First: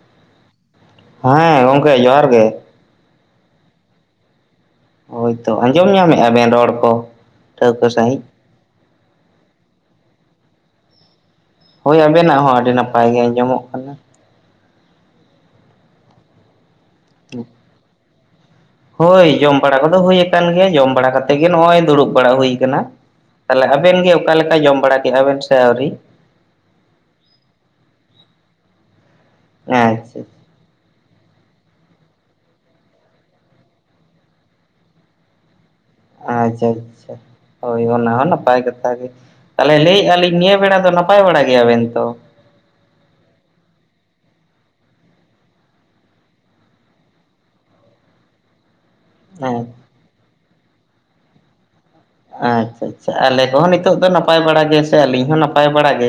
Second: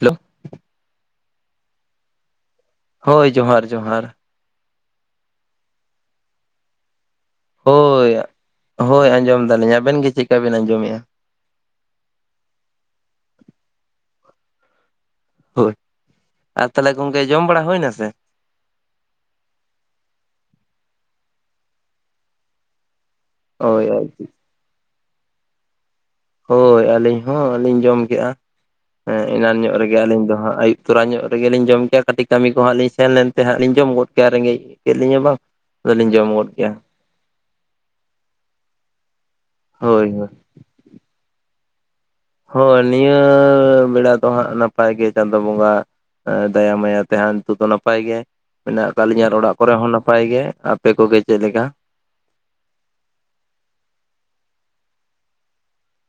Hello ᱦᱮᱸ ᱜᱚᱢᱠᱮ ᱡᱚᱦᱟᱨ ᱜᱮ ᱦᱳᱭ ᱡᱚᱦᱟᱨ ᱡᱚᱦᱟᱨ ᱦᱳᱭᱛᱚ ᱟᱸᱡᱚᱢ ᱧᱟᱢᱮᱫᱼᱟ ᱵᱮᱱ ᱨᱚᱲ ᱠᱚ ᱴᱷᱟᱹᱣᱠᱟᱹ ᱦᱳᱭ ᱥᱟᱹᱦᱤᱡ ᱦᱳᱭ ᱟᱸᱡᱚᱢ ᱫᱟᱞᱤᱧ ᱟᱵᱮᱱ ᱜᱮ ᱪᱮᱠᱟ ᱵᱮᱱ ᱟᱸᱡᱚᱢᱮᱫᱼᱟ ᱦᱳᱭ ᱟᱵᱮᱱᱟᱜ ᱦᱚᱸ ᱟᱹᱰᱤ ᱱᱟᱯᱟᱭ ᱜᱮ ᱟᱸᱡᱚᱢᱚᱜ ᱠᱟᱱᱟ ᱦᱳᱭ ᱟᱨ ᱛᱟᱦᱚᱞᱮ ᱜᱚᱢᱠᱮ ᱡᱚᱢ ᱵᱟᱲᱟ ᱦᱩᱭᱱᱟ ᱥᱮᱸ ᱦᱳᱭ ᱡᱚᱢ ᱵᱟᱲᱟ ᱠᱚᱫᱚ ᱦᱩᱭᱩ ᱟᱠᱟᱱ ᱜᱮᱭᱟ ᱡᱚᱢ ᱵᱟᱲᱟ ᱠᱟᱛᱮ ᱜᱮ ᱱᱚᱜᱼᱚᱭ ᱫᱩᱲᱩᱵ ᱵᱟᱲᱟ ᱦᱩᱭ ᱟᱠᱟᱱᱟ ᱛᱟᱦᱚᱞᱮ ᱦᱳᱭ ᱟᱵᱮᱱ ᱜᱮ ᱚᱠᱟ ᱞᱮᱠᱟ ᱡᱚᱢ ᱵᱟᱲᱟ ᱠᱮᱜᱼᱟ ᱵᱮᱱ ᱥᱮ ᱟᱹᱣᱨᱤ ᱦᱳᱭ ᱟᱹᱞᱤᱧ ᱦᱚᱸᱞᱤᱧ ᱡᱚᱢ ᱠᱮᱫᱼᱟ ᱦᱮᱸ ᱮᱱᱟᱱ ᱧᱚᱜ ᱨᱮᱜᱮ ᱟᱹᱞᱤᱧ ᱟᱪᱪᱷᱟ ᱫᱚ ᱦᱟᱸᱜ ᱟᱹᱭᱩᱵ ᱛᱚᱨᱟ ᱧᱚᱜ ᱨᱮᱜᱮᱞᱤᱧ ᱡᱚᱢ ᱠᱮᱭᱟ ᱠᱟᱹᱴᱤᱡ ᱠᱟᱹᱢᱤ ᱠᱚ ᱦᱟᱸᱜ ᱞᱤᱧ ᱥᱮᱱ ᱞᱮᱱᱛᱮ ᱦᱟᱸᱜ ᱞᱤᱧ ᱡᱚᱢ ᱜᱚᱫ ᱠᱮᱜᱼᱟ ᱨᱮᱸᱜᱮᱡ ᱠᱮᱫ ᱞᱤᱧᱟ ᱵᱟᱝ ᱟᱫᱚᱞᱤᱧ ᱡᱚᱢ ᱜᱚᱫ ᱟᱪᱪᱷᱟ ᱠᱮᱜᱼᱟ ᱟᱪᱪᱷᱟ ᱦᱳᱭ ᱚᱱᱟ ᱦᱚᱸ ᱱᱟᱯᱟᱭ ᱠᱟᱛᱷᱟ ᱜᱮ ᱛᱟᱦᱚᱞᱮ ᱦᱳᱭ ᱞᱟᱹᱭᱮᱜᱼᱟ ᱦᱳᱭ ᱞᱤᱧ ᱱᱤᱭᱟᱹ ᱵᱮᱲᱟ ᱫᱚ ᱱᱟᱭ ᱱᱟᱯᱟᱭ ᱵᱟᱲᱟ ᱜᱮᱭᱟ ᱵᱮᱱ ᱛᱚ ᱦᱳᱭ ᱱᱤᱭᱟᱹ ᱵᱮᱲᱟ ᱫᱚ ᱦᱟᱸᱜ ᱱᱟᱯᱟᱭ ᱜᱮ ᱪᱟᱸᱫᱳ ᱵᱚᱸᱜᱟ ᱫᱟᱭᱟ ᱢᱟᱭᱟ ᱛᱮ ᱦᱟᱱ ᱱᱤᱛ ᱫᱚ ᱱᱟᱯᱟᱭ ᱜᱮ ᱢᱮᱱᱟᱜ ᱠᱟᱜ ᱞᱤᱧᱟ ᱚᱲᱟᱜ ᱟᱪᱪᱷᱟ ᱠᱚᱨᱮ ᱦᱚᱸ ᱱᱟᱯᱟᱭ ᱜᱮ ᱟᱯᱮ ᱠᱚᱜᱮ ᱪᱮᱫᱞᱮ ᱞᱮᱠᱟ ᱟᱪᱷᱟ ᱟᱪᱷᱟ ᱟᱞᱮ ᱠᱚᱦᱚᱸ ᱱᱤᱛᱚᱜ ᱫᱚ ᱱᱟᱯᱟᱭ ᱵᱟᱲᱟ ᱜᱮ ᱥᱮ ᱟᱹᱞᱤᱧ ᱦᱚᱸ ᱱᱟᱯᱟᱭ ᱵᱟᱲᱟ ᱜᱮ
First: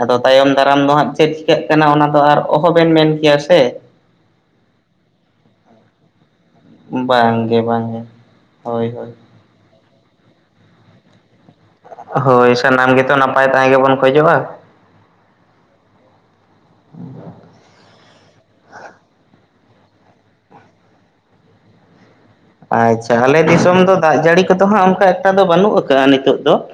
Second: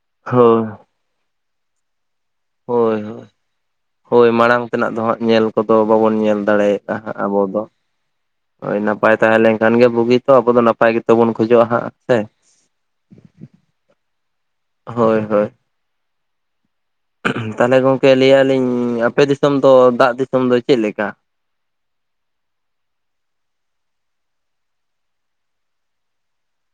ᱟᱫᱚ ᱛᱟᱭᱚᱢ ᱦᱳᱭ ᱫᱟᱨᱟᱢ ᱫᱚ ᱦᱟᱸᱜ ᱪᱮᱫ ᱪᱤᱠᱟᱹᱜ ᱠᱟᱱᱟ ᱚᱱᱟ ᱫᱚ ᱟᱨ ᱚᱦᱚᱸᱵᱮᱱ ᱦᱳᱭ ᱢᱮᱱ ᱦᱳᱭ ᱠᱮᱭᱟ ᱥᱮ ᱦᱳᱭ ᱢᱟᱲᱟᱝ ᱛᱮᱱᱟᱜ ᱫᱚ ᱦᱟᱸᱜ ᱧᱮᱞ ᱠᱚᱫᱚ ᱵᱟᱵᱚᱱ ᱧᱮᱞ ᱫᱟᱲᱮᱭᱟᱜᱼᱟ ᱦᱟᱸᱜ ᱟᱵᱚ ᱵᱟᱝᱜᱮ ᱫᱚ ᱵᱟᱝᱜᱮ ᱦᱳᱭ ᱱᱟᱯᱟᱭ ᱛᱟᱦᱮᱸ ᱞᱮᱱᱠᱷᱟᱱ ᱜᱮ ᱵᱩᱜᱤ ᱛᱚ ᱟᱵᱚ ᱫᱚ ᱱᱟᱯᱟᱭ ᱜᱮ ᱫᱚᱵᱚᱱ ᱠᱷᱚᱡᱚᱜᱼᱟ ᱦᱟᱸᱜ ᱾ ᱦᱳᱭ ᱥᱟᱱᱟᱢ ᱜᱮᱛᱚ ᱱᱟᱯᱟᱭ ᱛᱟᱦᱮᱸ ᱜᱮᱵᱚᱱ ᱠᱷᱚᱡᱚᱜᱼᱟ ᱾ ᱦᱳᱭ ᱦᱳᱭ ᱾ ᱛᱟᱦᱚᱞᱮ ᱜᱚᱝᱠᱮ ᱞᱟᱹᱭ ᱟᱞᱤᱧ ᱟᱯᱮ ᱫᱤᱥᱚᱢ ᱫᱚ ᱫᱟᱜ ᱫᱤᱥᱚᱢ ᱫᱚ ᱪᱮᱫ ᱞᱮᱠᱟ? ᱟᱪᱪᱷᱟ ᱟᱞᱮ ᱫᱤᱥᱚᱢ ᱫᱚ ᱫᱟᱜ ᱡᱟᱹᱲᱤ ᱠᱚᱫᱚ ᱦᱟᱸᱜ ᱚᱱᱠᱟ ᱮᱠᱴᱟ ᱫᱚ ᱵᱟᱹᱱᱩᱜ ᱠᱟᱜ-ᱟ ᱱᱤᱛᱳᱜ ᱫᱚ ᱾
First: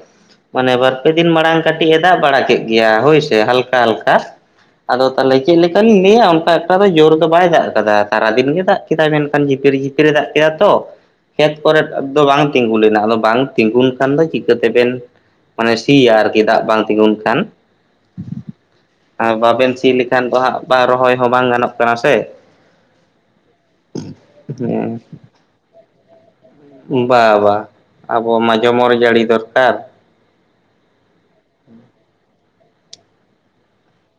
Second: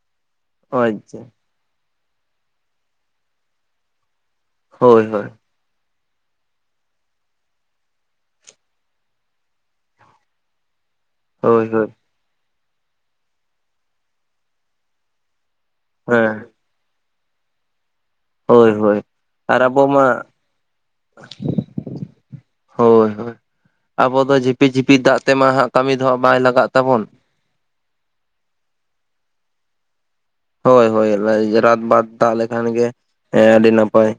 ᱢᱟᱱᱮ ᱵᱟᱨ ᱯᱮ ᱟᱪᱪᱷᱟ ᱫᱤᱱ ᱢᱟᱲᱟᱝ ᱠᱟᱹᱴᱤᱡ ᱮ ᱫᱟᱜ ᱵᱟᱲᱟ ᱠᱮᱫ ᱜᱮᱭᱟ ᱦᱳᱭᱥᱮ ᱦᱟᱞᱠᱟ ᱦᱟᱞᱠᱟ ᱾ ᱦᱳᱭ ᱟᱫᱚ ᱦᱳᱭ ᱛᱟᱦᱚᱞᱮ ᱪᱮᱫ ᱞᱮᱠᱟᱞᱤᱧ ᱞᱟᱹᱭᱟ ᱚᱱᱠᱟ ᱮᱠᱴᱟ ᱫᱚ ᱡᱳᱨ ᱫᱚ ᱵᱟᱭ ᱫᱟᱜ ᱟᱠᱟᱫᱟ ᱥᱟᱨᱟ ᱫᱤᱱ ᱜᱮ ᱫᱟᱜ ᱠᱮᱫᱟᱭ ᱢᱮᱱᱠᱷᱟᱱ ᱡᱷᱤᱯᱤᱨ ᱡᱷᱤᱯᱤᱨ ᱮ ᱫᱟᱜ ᱠᱮᱫᱟ ᱾ ᱠᱮᱫᱟ ᱛᱚ ᱠᱷᱮᱛ ᱦᱳᱭ ᱦᱳᱭ ᱠᱚᱨᱮᱫ ᱫᱚ ᱵᱟᱝ ᱛᱤᱸᱜᱩ ᱞᱮᱱᱟ ᱟᱫᱚ ᱵᱟᱝ ᱛᱤᱸᱜᱩᱱ ᱠᱷᱟᱱ ᱫᱚ ᱪᱤᱠᱟᱹ ᱛᱮᱵᱤᱱ ᱢᱟᱱᱮ ᱥᱤ ᱟᱨ ᱠᱤ ᱦᱮᱸ ᱫᱟᱜ ᱵᱟᱝ ᱛᱤᱸᱜᱩᱱ ᱠᱷᱟᱱ ᱾ ᱦᱳᱭ ᱦᱳᱭ ᱟᱨ ᱵᱟᱵᱮᱱ ᱟᱵᱚ ᱥᱤ ᱢᱟ ᱞᱮᱠᱷᱟᱱ ᱫᱚ ᱦᱟᱸᱜ ᱵᱟᱝ ᱨᱚᱦᱚᱭ ᱦᱚᱸ ᱵᱟᱝ ᱜᱟᱱᱚᱜ ᱠᱟᱱᱟ ᱥᱮ ᱾ ᱦᱳᱭ ᱦᱳᱭ ᱟᱵᱚ ᱫᱚ ᱡᱷᱤᱯᱤᱨ ᱦᱮᱸ ᱡᱷᱤᱯᱤᱨ ᱫᱟᱜ ᱛᱮᱢᱟ ᱦᱟᱸᱜ ᱠᱟᱹᱢᱤ ᱫᱚ ᱦᱟᱸᱜ ᱵᱟᱭ ᱞᱟᱜᱟᱜ ᱛᱟᱵᱚᱱᱟ ᱾ ᱵᱟ ᱵᱟ ᱟᱵᱚ ᱢᱟ ᱡᱷᱚᱢᱚᱨ ᱡᱟᱹᱲᱤ ᱫᱚᱨᱠᱟᱨ ᱦᱳᱭ ᱦᱳᱭ ᱨᱟᱛᱵᱟᱫ ᱫᱟᱜ ᱛᱟᱦᱚᱞᱮ ᱠᱷᱟᱱ ᱜᱮ ᱦᱮᱸ ᱟᱹᱰᱤ ᱱᱟᱯᱟᱭ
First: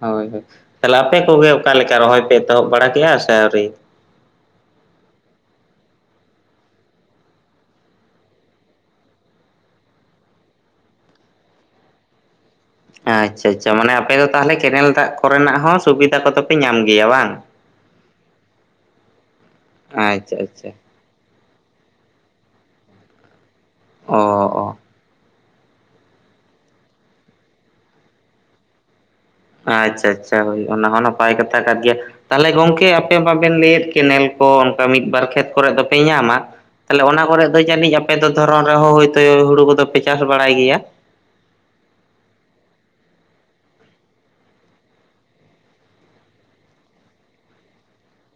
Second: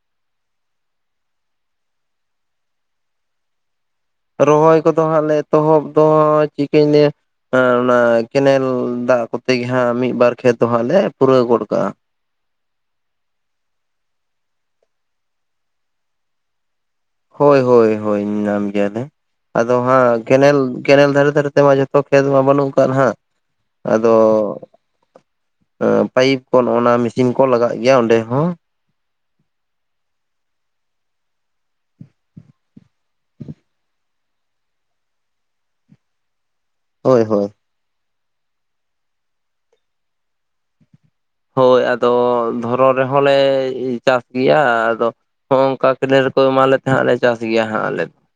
ᱦᱳᱭ ᱦᱳᱭ ᱛᱟᱦᱚᱞᱮ ᱟᱯᱮ ᱠᱚᱜᱮ ᱚᱠᱟ ᱞᱮᱠᱟ ᱨᱚᱦᱚᱭ ᱯᱮ ᱮᱛᱚᱦᱚᱵ ᱵᱟᱲᱟ ᱠᱮᱜᱼᱟ ᱥᱮ ᱟᱹᱣᱨᱤ ᱨᱚᱦᱚᱭ ᱠᱚᱫᱚ ᱦᱟᱸᱜ ᱞᱮ ᱮᱛᱚᱦᱚᱵ ᱫᱚ ᱪᱤᱠᱟᱹᱧ ᱞᱮᱭᱟ ᱾ ᱚᱱᱟ ᱠᱮᱱᱮᱞ ᱫᱟᱜ ᱠᱚᱛᱮ ᱜᱮ ᱦᱟᱸᱜ ᱢᱤᱫ ᱵᱟᱨ ᱠᱷᱮᱛ ᱫᱚ ᱦᱟᱸᱜ ᱞᱮ ᱯᱩᱨᱟᱹᱣ ᱜᱚᱫ ᱠᱟᱜᱼᱟ ᱾ ᱟᱪᱪᱷᱟ ᱟᱪᱪᱷᱟ ᱢᱟᱱᱮ ᱟᱯᱮ ᱫᱚ ᱛᱟᱦᱚᱞᱮ ᱠᱮᱱᱮᱞ ᱫᱟᱜ ᱠᱚᱨᱮᱱᱟᱜ ᱦᱚᱸ ᱥᱩᱵᱤᱫᱟ ᱠᱚᱫᱚ ᱯᱮ ᱧᱟᱢ ᱜᱮᱭᱟ ᱵᱟᱝ? ᱦᱳᱭ ᱦᱳᱭ ᱦᱳᱭ ᱧᱟᱢ ᱜᱮᱭᱟᱞᱮ ᱟᱫᱚ ᱦᱟᱸᱜ ᱟᱪᱪᱷᱟ ᱠᱮᱱᱮᱞ ᱟᱪᱪᱷᱟ ᱠᱮᱱᱮᱞ ᱫᱷᱟᱨᱮ ᱫᱷᱟᱨᱮ ᱛᱮᱢᱟ ᱡᱚᱛᱚ ᱠᱷᱮᱛ ᱢᱟ ᱵᱟᱹᱱᱩᱜ ᱠᱟᱜ-ᱟ ᱦᱟᱸᱜ ᱟᱫᱚ ᱚ ᱾ ᱚ ᱯᱟᱭᱤᱯ ᱠᱚ ᱱᱚᱜᱱᱟ ᱢᱮᱥᱤᱱ ᱠᱚ ᱞᱟᱜᱟᱜ ᱜᱮᱭᱟ ᱚᱸᱰᱮ ᱦᱚᱸ ᱾ ᱟᱪᱪᱷᱟ ᱟᱪᱪᱷᱟ ᱦᱳᱭ ᱚᱱᱟ ᱦᱚᱸ ᱱᱟᱯᱟᱭ ᱠᱟᱛᱷᱟ ᱠᱟᱱ ᱜᱮᱭᱟ ᱾ ᱛᱟᱦᱚᱞᱮ ᱜᱚᱢᱠᱮ ᱟᱯᱮ ᱵᱟᱵᱮᱱ ᱞᱟᱹᱭᱮᱫ ᱠᱮᱱᱮᱞ ᱠᱚ ᱚᱱᱠᱟ ᱢᱤᱫ ᱵᱟᱨ ᱠᱷᱮᱛ ᱠᱚᱨᱮ ᱫᱚᱯᱮ ᱧᱟᱢᱟ ᱾ ᱛᱟᱦᱞᱮ ᱦᱳᱭ ᱚᱱᱟ ᱦᱳᱭ ᱠᱚᱨᱮ ᱫᱚ ᱡᱟᱹᱱᱤᱡ ᱟᱯᱮ ᱫᱚ ᱫᱷᱚᱨᱚᱱ ᱨᱮᱦᱚᱸ ᱦᱭᱛᱳ ᱦᱩᱲᱩ ᱠᱚ ᱫᱚᱯᱮ ᱪᱟᱥ ᱵᱟᱲᱟᱭ ᱜᱮᱭᱟ? ᱦᱳᱭ ᱟᱫᱚ ᱫᱷᱚᱨᱚᱱ ᱨᱮᱦᱚᱸ ᱞᱮ ᱪᱟᱥ ᱜᱮᱭᱟ ᱟᱫᱚ ᱾ ᱦᱚᱸ ᱱᱝᱠᱟ ᱠᱮᱱᱮᱞ ᱨᱮᱠᱚ ᱮᱢᱟᱞᱮ [unintelligible] ᱪᱟᱥ ᱜᱮᱭᱟ ᱦᱟᱸᱜ ᱟᱞᱮ ᱫᱚ ᱾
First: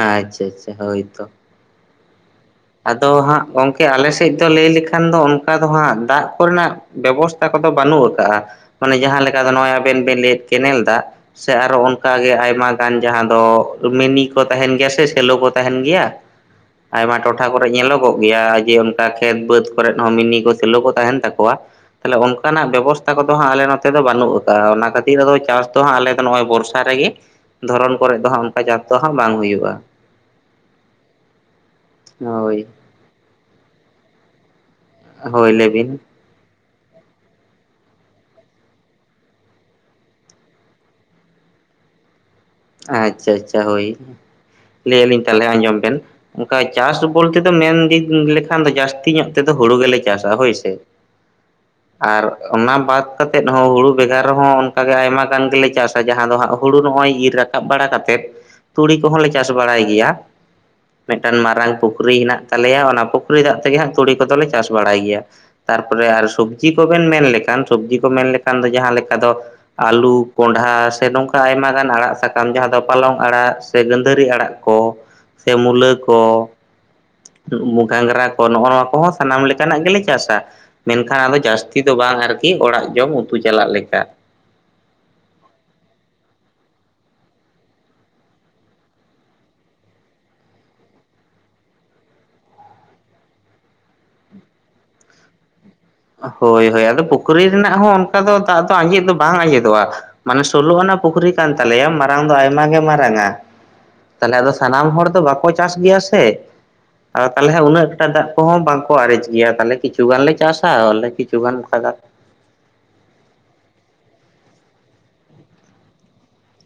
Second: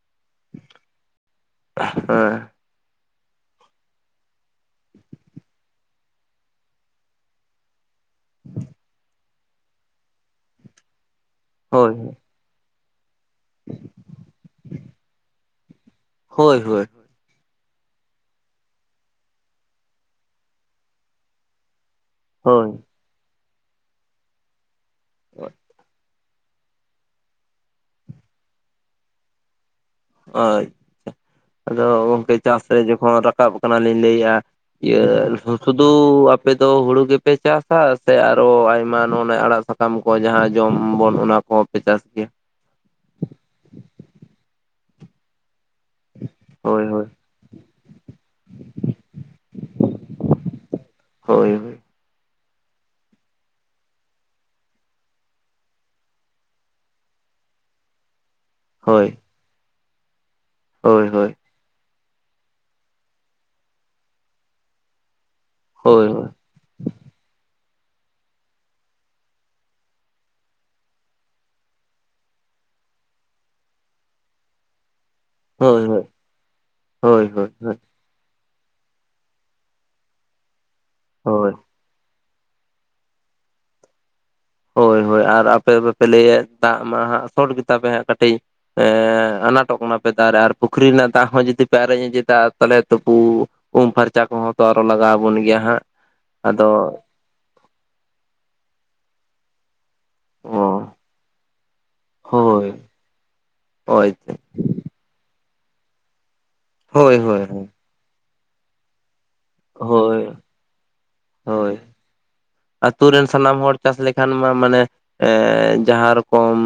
ᱟᱪᱪᱷᱟ ᱟᱪᱪᱷᱟ ᱦᱳᱭ ᱛᱚ ᱾ [unintelligible] ᱟᱫᱚ ᱦᱟᱸᱜ ᱜᱚᱝᱠᱮ ᱟᱞᱮ ᱥᱮᱫ ᱫᱚ ᱞᱟᱹᱭ ᱞᱮᱠᱷᱟᱱ ᱫᱚ ᱚᱱᱠᱟ ᱫᱚ ᱦᱟᱸᱜ ᱫᱟᱜ ᱠᱚᱨᱮᱱᱟᱜ ᱵᱮᱵᱚᱥᱛᱟ ᱠᱚᱫᱚ ᱵᱟᱹᱱᱩᱜ ᱟᱠᱟᱜᱼᱟ ᱢᱟᱱᱮ ᱡᱟᱦᱟᱸ ᱞᱮᱠᱟ ᱫᱚ ᱱᱚᱜᱼᱚᱭ ᱟᱵᱮᱱ ᱵᱮᱱ ᱞᱟᱹᱭᱮᱫ ᱠᱮᱱᱮᱞ ᱫᱟᱜ ‌ ᱥᱮ ᱟᱨᱚ ᱦᱳᱭ ᱚᱱᱠᱟᱜᱮ ᱟᱭᱢᱟ [unintelligible] ᱡᱟᱦᱟᱸ ᱫᱚ ᱢᱤᱱᱤ ᱠᱚ ᱛᱟᱸᱦᱮᱱ ᱜᱮᱭᱟ ᱥᱮ ᱥᱮᱞᱚ ᱠᱚ ᱛᱟᱸᱦᱮᱱ ᱜᱮᱭᱟ ᱾ ᱦᱳᱭ ᱦᱳᱭ ᱾ ᱟᱭᱢᱟ ᱴᱚ- ᱴᱷᱟ ᱠᱚᱨᱮ ᱧᱮᱞᱚᱜᱚᱜ ᱜᱮᱭᱟ ᱡᱮ ᱚᱱᱠᱟ ᱠᱷᱮᱛ ᱵᱟᱹᱫᱽ ᱠᱚᱨᱮ ᱦᱚᱸ ᱢᱤᱱᱤ ᱠᱚ ᱥᱮᱞᱚ ᱠᱚ ᱛᱟᱸᱦᱮᱱ ᱛᱟᱠᱚᱣᱟ ᱾ ᱛᱟᱦᱚᱞᱮ ᱚᱱᱠᱟᱱᱟᱜ ᱦᱳᱭ ᱵᱮᱵᱚᱥᱛᱟ ᱠᱚᱫᱚ ᱦᱟᱸᱜ ᱟᱞᱮ ᱱᱚᱛᱮ ᱫᱚ ᱵᱟᱹᱱᱩᱜ ᱠᱟᱼᱟ ᱚᱱᱟ ᱠᱷᱟᱹᱛᱤᱨ ᱟᱫᱚ ᱪᱟᱥ ᱫᱚ ᱦᱟᱸᱜ ᱟᱞᱮ ᱱᱚᱜᱼᱚᱭ ᱵᱚᱨᱥᱟ ᱨᱮᱜᱮ ᱫᱷᱚᱨᱚᱱ ᱠᱚᱨᱮ ᱫᱚ ᱦᱟᱸᱜ ᱚᱱᱠᱟ ᱪᱟᱥ ᱫᱚ ᱦᱟᱸᱜ ᱵᱟᱝ ᱦᱩᱭᱩᱜᱼᱟ ᱾ ᱟᱪᱪᱷᱟ ᱟᱫᱚ ᱜᱚᱝᱠᱮ ᱪᱟᱥ ᱦᱳᱭ ᱥᱮ ᱡᱚᱠᱷᱚᱱ ᱨᱟᱠᱟᱵ ᱠᱟᱱᱟᱞᱤᱧ ᱞᱟᱹᱭᱮᱼᱟ - ᱤᱭᱟ. ᱦᱳᱭ ᱞᱟᱹᱭ ᱵᱤᱱ ᱥᱩᱫᱩ ᱟᱯ- ᱮᱫᱚ ᱦᱩᱲᱩ ᱜᱮᱯᱮ ᱪᱟᱥᱟ ᱥᱮ ᱟᱨᱚ ᱟᱭᱢᱟ ᱱᱚᱰᱮ ᱟᱲᱟᱜ ᱥᱟᱠᱟᱢ ᱠᱚ ᱡᱟᱦᱟᱸ ᱡᱚᱢ ᱟᱵᱚᱱ ᱚᱱᱟ ᱠᱚ? ᱯᱮ ᱪᱟᱥ ᱜᱮᱭᱟ ᱟᱪᱪᱷᱟ ᱟᱪᱪᱷᱟ ᱦᱳᱭ ᱞᱟᱹᱭ ᱟᱞᱤᱧ ᱛᱟᱦᱚᱞᱮ ᱟᱸᱡᱚᱢ ᱵᱮᱱ ᱚᱱᱠᱟ ᱦᱳᱭ ᱪᱟᱥ ᱦᱳᱭ ᱵᱚᱞᱛᱮ ᱫᱚ ᱢᱮᱱ ᱞᱮᱠᱷᱟᱱ ᱫᱚ ᱡᱟᱹᱥᱛᱤ ᱧᱚᱜ ᱛᱮᱫᱚ ᱦᱩᱲᱩ ᱜᱮᱞᱮ ᱪᱟᱥᱟ ᱦᱳᱭ ᱥᱮ ᱾ ᱦᱳᱭ ᱦᱳᱭ ᱾ ᱟᱨ ᱚᱱᱟ ᱵᱟᱫ ᱠᱟᱛᱮᱫ ᱦᱚᱸ ᱦᱩᱲᱩ ᱵᱮᱜᱟᱨ ᱨᱮᱦᱚᱸ ᱚᱱᱠᱟ ᱜᱮ ᱟᱭᱢᱟ ᱜᱟᱱ ᱜᱮᱞᱮ ᱪᱟᱥ ᱟ ᱡᱟᱦᱟᱸ ᱫᱚ ᱦᱟᱸᱜ ᱦᱩᱲᱩ ᱱᱚᱜᱼᱚᱭ ᱤᱨ ᱨᱟᱠᱟ- ᱵ ᱵᱟᱲᱟ ᱠᱟᱛᱮᱫ ᱛᱩᱲᱤ ᱦᱳᱭ ᱠᱚᱦᱚᱸ ᱞᱮ ᱪᱟᱥ ᱵᱟᱲᱟᱭ ᱜᱮᱭᱟ ᱦᱳᱭ ᱦᱳᱭ ᱢᱤᱫᱴᱟᱝ ᱢᱟᱨᱟᱝ ᱯᱩᱠᱷ- ᱨᱤ ᱦᱮᱸᱱᱟᱜ ᱛᱟᱞᱮᱭᱟ ᱚᱱᱟ ᱯᱩᱠᱷᱨᱤ ᱫᱟᱜ ᱛᱮᱜᱮ ᱦᱟᱸᱜ ᱛᱩᱲᱤ ᱠᱚᱫᱚ ᱞᱮ ᱪᱟᱥ ᱵᱟᱲᱟᱭ ᱜᱮᱭᱟ ᱾ ᱛᱟᱨ ᱯᱚᱨᱮ ᱦᱳᱭ ᱟᱨ ᱥᱚᱵ- ᱡᱤ ᱠᱚᱵᱮᱱ ᱢᱮᱱ ᱞᱮᱠᱷᱟᱱ ᱥᱚᱵᱽᱡᱤ ᱠᱚ ᱢᱮᱱ ᱞᱮᱠᱷᱟᱱ ᱫᱚ ᱡᱟᱦᱟᱸ ᱞᱮᱠᱟ ᱫᱚ ᱟᱞᱩ ᱠᱚᱸᱰᱷᱟ ᱥᱮ ᱱᱚᱝᱠᱟ ᱟᱭᱢᱟ ᱜᱟᱱ ᱟᱲᱟᱜ ᱥᱟ- ᱠᱟᱢ ᱡᱟᱦᱟᱸ ᱫᱚ ᱯᱟᱞᱚᱝ ᱟᱲᱟᱜ ᱥᱮ ᱜᱟᱹᱸᱫᱷᱟᱹᱨᱤ ᱟᱲᱟᱜ ᱠᱚ ᱥᱮ ᱦᱳᱭ ᱢᱩᱞᱟᱹ ᱦᱳᱭ ᱠᱚ ᱦᱳᱭ ᱦᱳᱭ ᱦᱳᱭ ᱦᱳᱭ ᱜᱷᱟᱸᱝᱨᱟ ᱠᱚ ᱱᱚᱜᱼᱚ ᱱᱚᱣᱟ ᱠᱚᱦᱚᱸ ᱥᱟᱱᱟᱢ ᱞᱮᱠᱟᱱᱟᱜ ᱜᱮᱞᱮ ᱪᱟᱥᱟ ᱢᱮᱱᱠᱷᱟᱱ ᱟᱫᱚ ᱦᱳᱭ ᱡᱟᱹᱥ- ᱛᱤ ᱫᱚ ᱵᱟᱝ ᱟᱨᱠᱤ ᱚᱲᱟᱜ ᱡᱚᱢ ᱩᱛᱩ ᱪᱟᱞᱟᱜ ᱞᱮᱠᱟ ᱦᱳᱭ ᱦᱳᱭ ᱟᱨ ᱟᱯᱮ ᱫᱚᱯᱮ ᱞᱟᱹᱭᱟ ᱫᱟᱜ ᱢᱟ ᱦᱟᱸᱜ ᱥᱚᱴ ᱜᱮᱛᱟ ᱯᱮ ᱦᱟᱸᱜ ᱠᱟᱹᱴᱤᱡ ᱮᱸ ᱟᱱᱟᱴᱚᱜ ᱠᱟᱱᱟ ᱯᱮ ᱫᱟᱜ ᱨᱮ ᱟᱨ ᱯᱩᱠᱷᱨᱤ ᱨᱮᱱᱟᱜ ᱫᱟᱜ ᱦᱚᱸ ᱡᱩᱫᱤ ᱯᱮ ᱟᱨᱮᱡ ᱟᱡᱮᱫᱟ ᱛᱟᱦᱞᱮ ᱛᱚᱯᱩ ᱩᱢ ᱯᱷᱟᱨᱪᱟ ᱠᱚᱦᱚᱸ ᱛᱚ ᱟᱨᱚ ᱞᱟᱜᱟᱣ ᱟᱵᱚᱱ ᱜᱮᱭᱟ ᱦᱟᱸᱜ ᱦᱳᱭ ᱦᱳᱭ ᱟᱫᱚ ᱯᱩᱠᱷᱨᱤ ᱨᱮᱱᱟᱜ ᱦᱚᱸ ᱚᱱᱠᱟ ᱫᱚ ᱫᱟᱜ ᱫᱚ ᱟᱸᱡᱮᱫ ᱫᱚ ᱵᱟᱝ ᱟᱸᱡᱮᱫᱚᱜᱼᱟ ᱢᱟᱱᱮ ᱥᱳᱞᱳ ᱚ ᱟᱱᱟᱜ ᱯᱩᱠᱷᱨᱤ ᱠᱟᱱ ᱛᱟᱞᱮᱭᱟ ᱢᱟᱨᱟᱝ ᱫᱚ ᱟᱭᱢᱟ ᱜᱮ ᱦᱳᱭ ᱢᱟᱨᱟᱝᱟ ᱦᱳᱭ ᱛᱟᱦᱞᱮ ᱟᱫᱚ ᱥᱟᱱᱟᱢ ᱦᱚᱲ ᱫᱚ ᱵᱟᱠᱚ ᱪᱟᱥ ᱜᱮᱭᱟ ᱥᱮ ᱦᱳᱭ ᱟᱫᱚ ᱛᱟᱞᱦᱮ ᱦᱳᱭ ᱩᱱᱟᱹᱜ ᱴᱟ ᱫᱟᱜ ᱠᱚᱦᱚᱸ ᱵᱟᱝᱠᱚ ᱟᱨᱮᱡ ᱜᱮᱭᱟ ᱦᱳᱭ ᱛᱟᱦᱚᱞᱮ ᱠᱤᱪᱷᱩ ᱜᱟᱱᱞ ᱞᱮ ᱦᱳᱭ ᱪᱟᱥᱟ ᱟᱞᱮ ᱠᱤᱪᱷᱩᱜᱟᱱ [unintelligible] ᱟ. ᱛᱩ ᱨᱮᱱ ᱥᱟᱱᱟᱢ ᱦᱚᱲ ᱪᱟᱥ ᱞᱮᱠᱷᱟᱱ ᱢᱟ ᱢᱟᱱᱮ ᱮᱸ ᱡᱟᱦᱟᱸ ᱨᱚᱠᱚᱢ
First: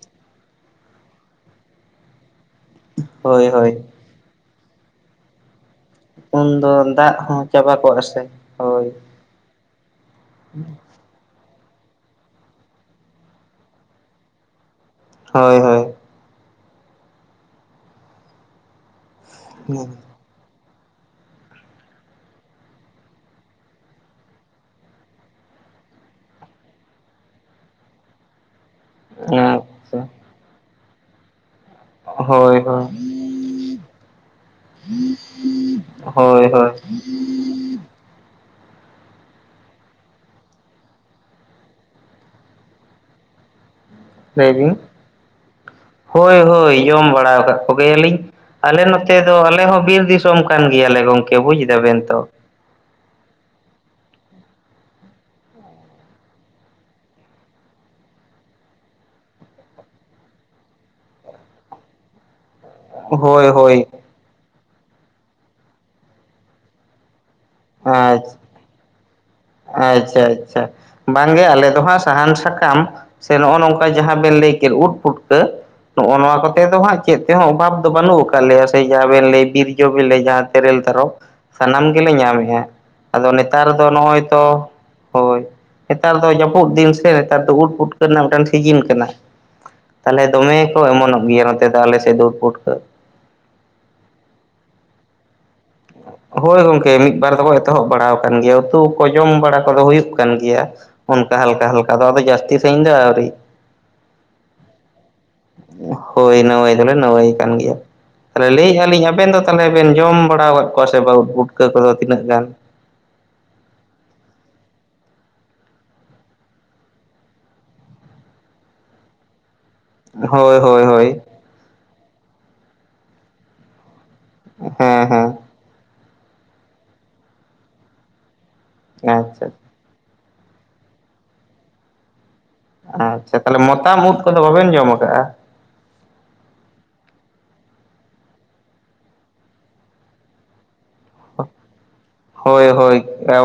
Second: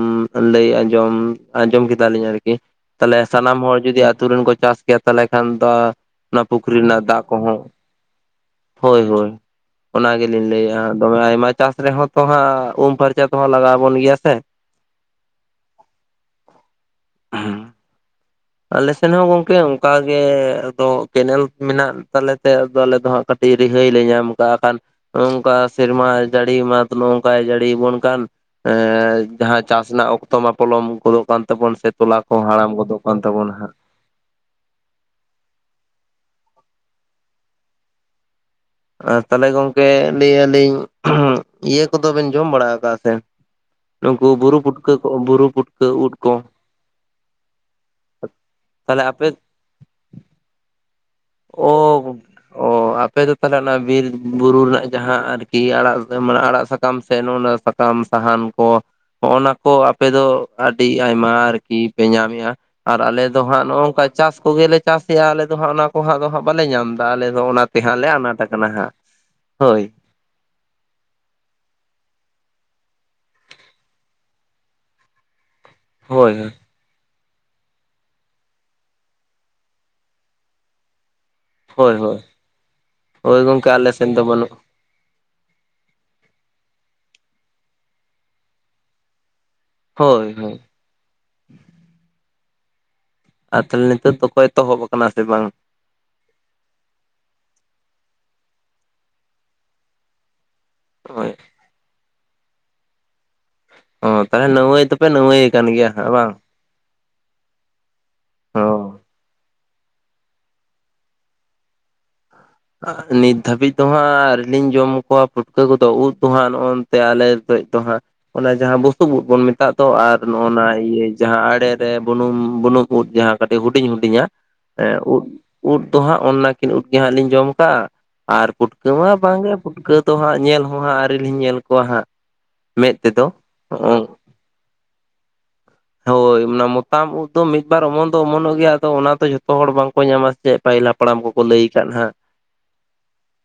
ᱞᱟᱹᱭ ᱟᱸᱡᱚᱢ ᱟᱸᱡᱚᱢ ᱠᱮᱫᱟᱞᱤᱧ ᱟᱨᱠᱤ ᱛᱟᱦᱚᱞᱮ ᱦᱳᱭ ᱥᱟᱱᱟᱢ ᱦᱳᱭ ᱦᱚᱲ ᱡᱩᱫᱤ ᱟᱹᱛᱩ ᱨᱮᱱ ᱠᱚ ᱪᱟᱥ ᱠᱮᱭᱟ ᱛᱟᱦᱚᱞᱮ ᱠᱷᱟᱱ ᱫᱚ ᱚᱱᱟ ᱯᱩᱠᱷᱨᱤ ᱨᱮᱱᱟᱜ ᱫᱟᱜ ᱠᱚᱦᱚᱸ [unintelligible] ᱦᱳᱭ ᱦᱳᱭ ᱚᱱᱟ ᱜᱮᱞᱤᱧ ᱞᱟᱹᱭᱮᱜᱼᱟ ᱛᱚᱢᱮ ᱟᱭᱢᱟ ᱪᱟᱥ ᱨᱮᱦᱚᱸ ᱛᱚ ᱦᱟᱸᱜ ᱩᱢ ᱯᱷᱟᱨᱪᱟ ᱛᱮᱦᱚᱸ ᱞᱟᱜᱟᱣ ᱵᱚᱱ ᱜᱮᱭᱟ ᱥᱮ ᱦᱳᱭ ᱦᱳᱭ ᱦᱚᱸ ᱟᱞᱮᱥᱮᱱ ᱦᱚᱸ ᱜᱚᱝᱠᱮ ᱚᱱᱠᱟᱜᱮ ᱟᱫᱚ ᱠᱮᱱᱮᱞ ᱢᱮᱱᱟᱜ ᱛᱟᱞᱮᱛᱮ ᱟᱫᱚ ᱟᱞᱮ ᱫᱚ ᱦᱟᱸᱜ ᱠᱟᱹᱴᱤᱡ ᱨᱤᱦᱟᱹᱭ ᱞᱮ ᱧᱟᱢ ᱟᱠᱟᱜᱼᱟ ᱠᱟᱱ ᱱᱚᱝᱠᱟ ᱥᱮᱨᱢᱟ ᱡᱟᱹᱲᱤ ᱢᱟᱛᱚ ᱱᱚᱝᱠᱟᱭ ᱡᱟᱹᱲᱤᱵᱚᱱ ᱠᱟᱱ ᱮᱸ ᱡᱟᱦᱟᱸ ᱪᱟᱥ ᱟᱪᱪᱷᱟ ᱨᱮᱱᱟᱜ ᱚᱠᱛᱚ ᱢᱟ ᱯᱚᱞᱚᱢ ᱜᱚᱫᱚᱜ ᱠᱟᱱ ᱛᱟᱵᱚᱱ ᱥᱮ ᱛᱚᱞᱟ ᱠᱚ ᱦᱳᱭ ᱦᱟᱲᱟᱢ ᱦᱳᱭ ᱜᱚᱫᱚᱜ ᱛᱟᱵᱚᱱ ᱦᱟᱸᱜ ᱦᱳᱭ ᱦᱳᱭ ᱟᱨ ᱛᱟᱦᱚᱞᱮ ᱜᱚᱝᱠᱮ ᱞᱟᱹᱭ ᱮᱜ-ᱟ ᱞᱤᱧ ᱤᱭᱟᱹ ᱠᱚᱫᱚ ᱵᱮᱱ ᱡᱚᱢ ᱵᱟᱲᱟ ᱟᱠᱟᱜᱼᱟ ᱥᱮ ᱱᱩᱠᱩ ᱞᱟᱹᱭ ᱵᱩᱨᱩ ᱵᱤᱱ ᱯᱩᱴᱠᱟᱹ ᱠᱚ ᱵᱩᱨᱩ ᱯᱩᱴᱠᱟᱹ ᱩᱫ ᱠᱚ ᱦᱳᱭ ᱦᱳᱭ ᱡᱚᱢ ᱵᱟᱲᱟ ᱠᱟᱜ ᱠᱚᱜᱮᱭᱟᱞᱤᱧ ᱟᱞᱮ ᱛᱟᱦᱚᱞᱮ ᱱᱚᱛᱮ ᱟᱯᱮ ᱫᱚ ᱟᱞᱮ ᱦᱚᱸ ᱵᱤᱨ ᱫᱤᱥᱚᱢ ᱠᱟᱱ ᱜᱮᱭᱟᱞᱮ ᱜᱚᱝᱠᱮ ᱵᱩᱡ ᱳᱦ ᱫᱟᱵᱮᱱ ᱛᱚ ᱚ ᱟᱯᱮᱫᱚ ᱛᱟᱦᱚᱞᱮ ᱚᱱᱟ ᱵᱤᱨ ᱵᱩᱨᱩ ᱨᱮᱱᱟᱜ ᱡᱟᱦᱟᱸ ᱟᱨᱠᱤ ᱟᱲᱟᱜ ᱥᱟᱢ ᱢᱟᱱᱮ ᱟᱲᱟᱜ ᱥᱟᱠᱟᱢ ᱛᱮ ᱱᱚᱜ ᱚᱱᱟ ᱥᱟᱢ ᱥᱟᱦᱟᱱ ᱠᱚ ᱦᱚᱸᱜᱼ ᱱᱟ ᱠᱚ ᱟᱯᱮ ᱫᱚ ᱟᱹᱰᱤ ᱟᱭᱢᱟ ᱟᱨᱠᱤ ᱯᱮ ᱧᱟᱢᱮᱫᱼᱟ ᱟᱨ ᱟᱞᱮ ᱫᱚ ᱦᱳᱭ ᱦᱟᱸᱜ ᱦᱳᱭ ᱱᱚᱜᱼᱚ ᱱᱚᱝᱠᱟ ᱪᱟᱥ ᱠᱚᱜᱮᱞᱮ ᱪᱟᱥᱮᱫᱼᱟ ᱟᱞᱮ ᱫᱚ ᱦᱟᱸᱜ ᱚᱱᱟ ᱠᱚ ᱦᱟᱸᱜ ᱫᱚ ᱦᱟᱸᱜ ᱵᱟᱞᱮ ᱧᱟᱢᱫᱟ ᱟᱞᱮ ᱫᱚ ᱚᱱᱟ ᱛᱮᱦᱟᱸᱜ ᱞᱮ ᱟᱪᱪᱷᱟ ᱟᱱᱟᱴ ᱠᱟᱱᱟ ᱦᱟᱸᱜ ᱦᱳᱭ ᱟᱪᱪᱷᱟ ᱟᱪᱪᱷᱟ ᱵᱟᱝᱜᱮ ᱟᱞᱮ ᱫᱚ ᱦᱟᱸᱜ ᱥᱟᱦᱟᱱ ᱥᱟᱠᱟᱢ ᱥᱮ ᱱᱚᱜᱼᱚ ᱱᱚᱝᱠᱟ ᱡᱟᱦᱟᱸ ᱵᱮᱱ ᱞᱟᱹᱭ ᱠᱮᱫ ᱩᱫ ᱯᱷᱩᱴᱠᱟᱹ ᱱᱚᱜᱼᱚ ᱦᱳᱭ ᱱᱚᱣᱟ ᱠᱚᱛᱮ ᱫᱚ ᱦᱟᱸᱜ ᱪᱮᱫ ᱛᱮᱦᱚᱸ ᱚᱵᱷᱟᱵᱽ ᱫᱚ ᱵᱟᱹᱱᱩᱜ ᱟᱠᱟᱫ ᱞᱮᱭᱟ ᱥᱮ ᱡᱟᱦᱟᱸᱵᱮᱱ ᱞᱟᱹᱭ ᱵᱤᱨ ᱡᱚ ᱵᱮᱤᱱ ᱞᱟᱹᱭ ᱡᱟᱦᱟᱸ ᱛᱮᱨᱮᱞ ᱛᱟᱨᱚᱵ ᱥᱟᱱᱟᱢ ᱦᱳᱭ ᱜᱮᱞᱮ ᱦᱳᱭ ᱧᱟᱢᱮᱫᱼᱟ ᱟᱫᱚ ᱦᱳᱭ ᱱᱮᱛᱟᱨ ᱜᱚᱝᱠᱮ ᱫᱚ ᱟᱞᱮ ᱥᱮᱱ ᱱᱚᱜᱼᱚᱭ ᱛᱚ ᱵᱟᱹᱱᱩᱜ ᱦᱳᱭ ᱱᱮᱛᱟᱨ ᱫᱚ ᱡᱟᱹᱯᱩᱫ ᱫᱤᱱ ᱥᱮ ᱱᱮᱛᱟᱨ ᱫᱚ ᱩᱫ ᱯᱷᱩᱴᱠᱟᱹ ᱨᱮᱱᱟᱜ ᱢᱤᱫᱴᱟᱱ ᱥᱤᱡᱤᱱ ᱠᱟᱱᱟ ᱛᱟᱦᱞᱮ ᱦᱳᱭ ᱦᱳᱭ ᱫᱚᱢᱮ ᱠᱚ ᱮᱢᱚᱱᱚᱜ ᱜᱮᱭᱟ ᱱᱚᱛᱮ ᱫᱚ ᱟᱞᱮ ᱥᱮᱫ ᱫᱚ ᱩᱫ ᱯᱩᱴᱠᱟᱹ ᱟᱨ ᱛᱟᱦᱚᱞᱮ ᱱᱤᱛᱚᱜ ᱫᱚᱠᱚ ᱮᱛᱚᱦᱚᱵ ᱟᱠᱟᱱᱟ ᱥᱮ ᱵᱟᱝ ᱦᱳᱭ ᱜᱚᱝᱠᱮ ᱢᱤᱫᱵᱟᱨ ᱫᱚᱠᱚ ᱮᱛᱚᱦᱚᱵ ᱵᱟᱲᱟ ᱟᱠᱟᱱ ᱜᱮᱭᱟ ᱩᱛᱩ ᱠᱚ ᱡᱚᱢ ᱵᱟᱲᱟ ᱠᱚᱫᱚ ᱦᱩᱭᱩᱜ ᱠᱟᱱ ᱜᱮᱭᱟ ᱦᱳᱭ ᱚᱱᱠᱟ ᱦᱟᱞᱠᱟ ᱦᱟᱞᱠᱟ ᱫᱚ ᱟᱫᱚ ᱡᱟᱹᱥᱛᱤ ᱥᱟᱺᱦᱤᱡ ᱫᱚ ᱟᱹᱣᱨᱤ ᱳᱻ ᱛᱟᱦᱮᱞᱮ ᱱᱚᱜ ᱚᱭ ᱛᱚ ᱯᱮ ᱱᱟᱹᱢᱟᱹᱭ ᱦᱳᱭ ᱱᱟᱹᱢᱟᱹᱭ ᱫᱚᱞᱮ ᱱᱟᱹᱢᱟᱹᱭ ᱠᱟᱱ ᱜᱮᱭᱟ ᱛᱟᱦᱞᱮ ᱞᱟᱹᱭᱮᱜᱼᱟ ᱚ ᱞᱤᱧ ᱟᱵᱮᱱ ᱫᱚ ᱛᱟᱦᱚᱞᱮ ᱵᱮᱱ ᱡᱚᱢ ᱵᱟᱲᱟ ᱟᱠᱟᱫ ᱠᱚᱣᱟ ᱥᱮ ᱵᱟᱝ ᱩᱫ ᱯᱩᱴᱠᱟᱹ ᱠᱚᱫᱚ ᱛᱤᱱᱟᱹᱜ ᱜᱟᱱ ᱟᱸᱦ ᱱᱤᱛ ᱫᱷᱟᱹᱵᱤᱡ ᱫᱚᱦᱟᱸᱜ ᱟᱨ ᱞᱤᱧ ᱡᱚᱢ ᱠᱚᱣᱟ ᱯᱷᱩᱴᱠᱟᱹ ᱠᱚᱫᱚ ᱩᱫ ᱫᱚ ᱦᱟᱸᱜ ᱱᱚᱜᱼᱚᱱ ᱱᱚᱱᱛᱮ ᱟᱞᱮ ᱥᱮᱫ ᱫᱚ ᱦᱟᱸᱜ ᱚᱱᱟ ᱡᱟᱦᱟᱸ ᱵᱩᱥᱩᱵ ᱩᱫ ᱵᱚᱱ ᱢᱮᱛᱟᱜ ᱛᱚ ᱟᱨ ᱦᱳᱭ ᱱᱚᱜᱼᱱᱟ ᱦᱳᱭ ᱤᱭᱟᱹ ᱦᱳᱭ ᱡᱟᱦᱟᱸ ᱟᱲᱮᱨᱮ ᱵᱩᱱᱩᱢ ᱵᱩᱱᱩᱢ ᱩᱫ ᱡᱟᱦᱟᱸ ᱠᱟᱹᱴᱤᱡ ᱦᱩᱰᱤᱧ ᱦᱩᱰᱤᱧᱟ ᱦᱮᱸ ᱩᱫ ᱦᱮᱸ ᱩᱫ ᱫᱚ ᱦᱟᱸᱜ ᱚᱱᱟᱠᱤᱱ ᱩᱫ ᱜᱮ ᱦᱟᱸᱜ ᱞᱤᱧ ᱡᱚᱢ ᱠᱟᱜ-ᱟ ᱟᱨ ᱯᱩᱴ ᱯᱩᱴᱠᱟᱹ ᱢᱟ ᱟᱪᱪᱷᱟ ᱵᱟᱝᱜᱮ ᱯᱩᱴᱠᱟᱹ ᱫᱚ ᱦᱟᱸᱜ ᱧᱮᱞ ᱦᱚᱸ ᱦᱟᱸᱜ ᱟᱨᱮᱞᱤᱧ ᱧᱮᱞ ᱠᱚᱣᱟ ᱦᱟᱸᱜ ᱢᱮᱫ ᱛᱮᱫᱚ ᱟᱪᱪᱷᱟ ᱛᱟᱦᱚᱞᱮ ᱢᱚᱛᱟᱢ ᱩᱫ ᱠᱚᱫᱚ ᱵᱟᱵᱮᱱ ᱡᱚᱢ ᱟᱠᱟᱟᱜ-ᱟ ᱦᱳᱭ ᱚᱱᱟ ᱢᱚᱛᱟᱢ ᱩᱫ ᱫᱚ ᱢᱤᱫ ᱵᱟᱨ ᱚᱢᱚᱱ ᱫᱚ ᱚᱢᱚᱱᱚᱜ ᱜᱮᱭᱟ ᱟᱫᱚ ᱚᱱᱟ ᱫᱚ ᱡᱷᱚᱛᱚ ᱦᱚᱲ ᱵᱟᱝᱠᱚ ᱧᱟᱢᱟ ᱪᱮᱫ ᱯᱟᱹᱦᱤᱞ ᱦᱟᱯᱲᱟᱢ ᱠᱚᱠᱚ ᱞᱟᱹᱭ ᱟᱠᱟᱫ ᱦᱟᱸᱜ ᱦᱳᱭ ᱦᱳᱭ